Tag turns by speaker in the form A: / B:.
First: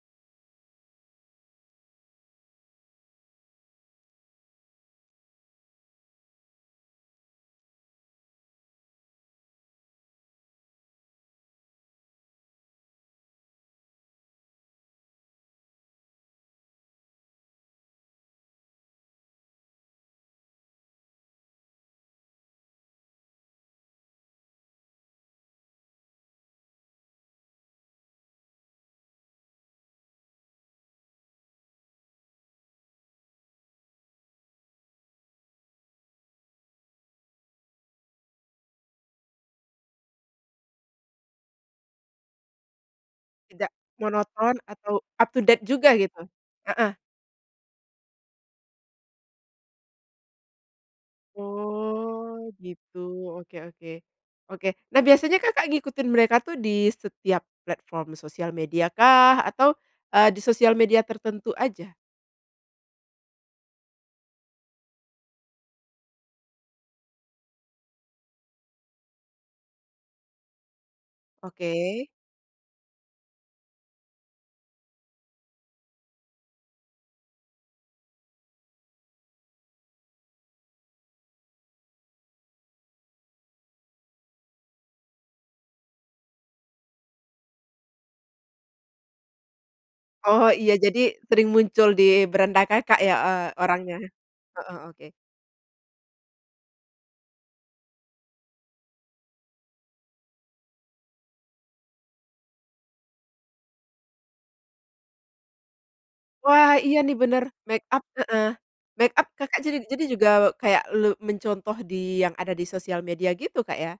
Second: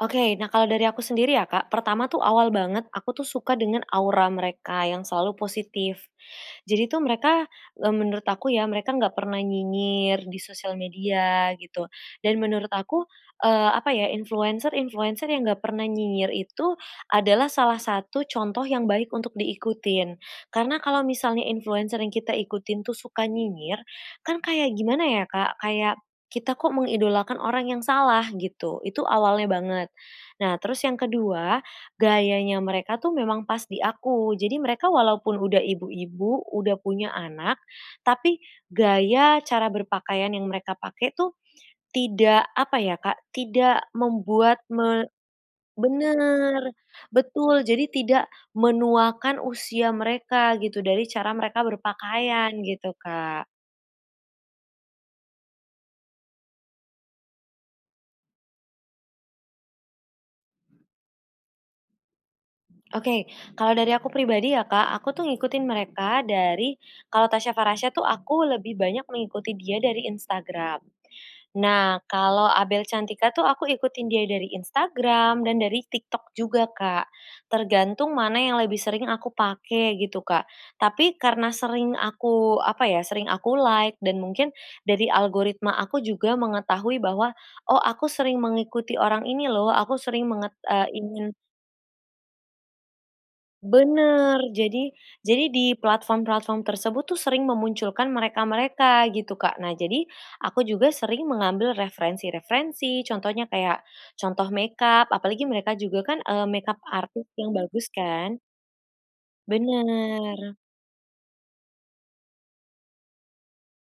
A: Oke. Nah kalau dari aku sendiri ya, Kak. Pertama tuh, awal banget aku tuh suka dengan aura mereka yang selalu positif. Jadi tuh mereka, eee, menurut aku ya, mereka enggak pernah nyinyir di social media gitu, dan menurut aku, eee, apa ya, influenser-influenser yang enggak pernah nyinyir itu adalah salah satu contoh yang baik untuk diikutin, karena kalau misalnya influenser yang kita ikutin tuh suka nyinyir, kan kayak gimana ya, Kak, kayak kita kok mengidolakan orang yang salah gitu, itu awalnya banget. Nah terus yang ke-2, gayanya mereka tuh memang pas di aku. Jadi mereka walaupun udah ibu-ibu, udah punya anak, tapi gaya, cara berpakaian yang mereka pakai tuh tidak, apa ya, Kak,
B: Tidak
A: tidak
B: monoton
A: membuat
B: atau
A: me
B: up to date juga gitu?
A: benar,
B: Heeh.
A: betul. Jadi tidak menuakan usia mereka gitu dari cara mereka berpakaian
B: Oh,
A: gitu,
B: gitu.
A: Kak.
B: Oke oke. Oke. Nah biasanya Kakak ngikutin mereka tuh di setiap platform social media-kah? Atau, eee, di soial media tertentu aja?
A: Oke. Kalau dari aku pribadi ya, Kak, aku tuh ngikutin mereka dari kalau Tasya Farasya tuh aku lebih banyak mengikuti dia dari Instagram. Nah
B: Oke.
A: kalau Abel Cantika tuh aku ikutin dia dari Instagram dan dari TikTok juga, Kak, tergantung mana yang lebih sering aku pakai gitu, Kak, tapi karena sering aku, apa ya, sering aku like dan mungkin dari algoritma aku juga mengetahui bahwa, oh aku sering mengikuti orang ini loh, aku sering
B: Oh,
A: menget
B: iya.
A: eee,
B: Jadi
A: ingin
B: sering muncul di beranda Kakak ya, eee, orangnya?
A: Benar.
B: Heeh,
A: Jadi
B: oke.
A: jadi di platform-platform tersebut tuh sering memunculkan mereka-mereka gitu, Kak. Nah jadi aku juga sering mengambil referensi-referensi. Contohnya kayak contoh makeup apalagi mereka juga kan, eee,
B: Wah,
A: makeup
B: iya nih
A: artist
B: benar
A: yang bagus
B: makeup
A: kan.
B: heeh, makeup Kakak jadi jadi juga
A: Benar.
B: kayak elu mencontoh di yang ada di social media gitu, Kak, ya?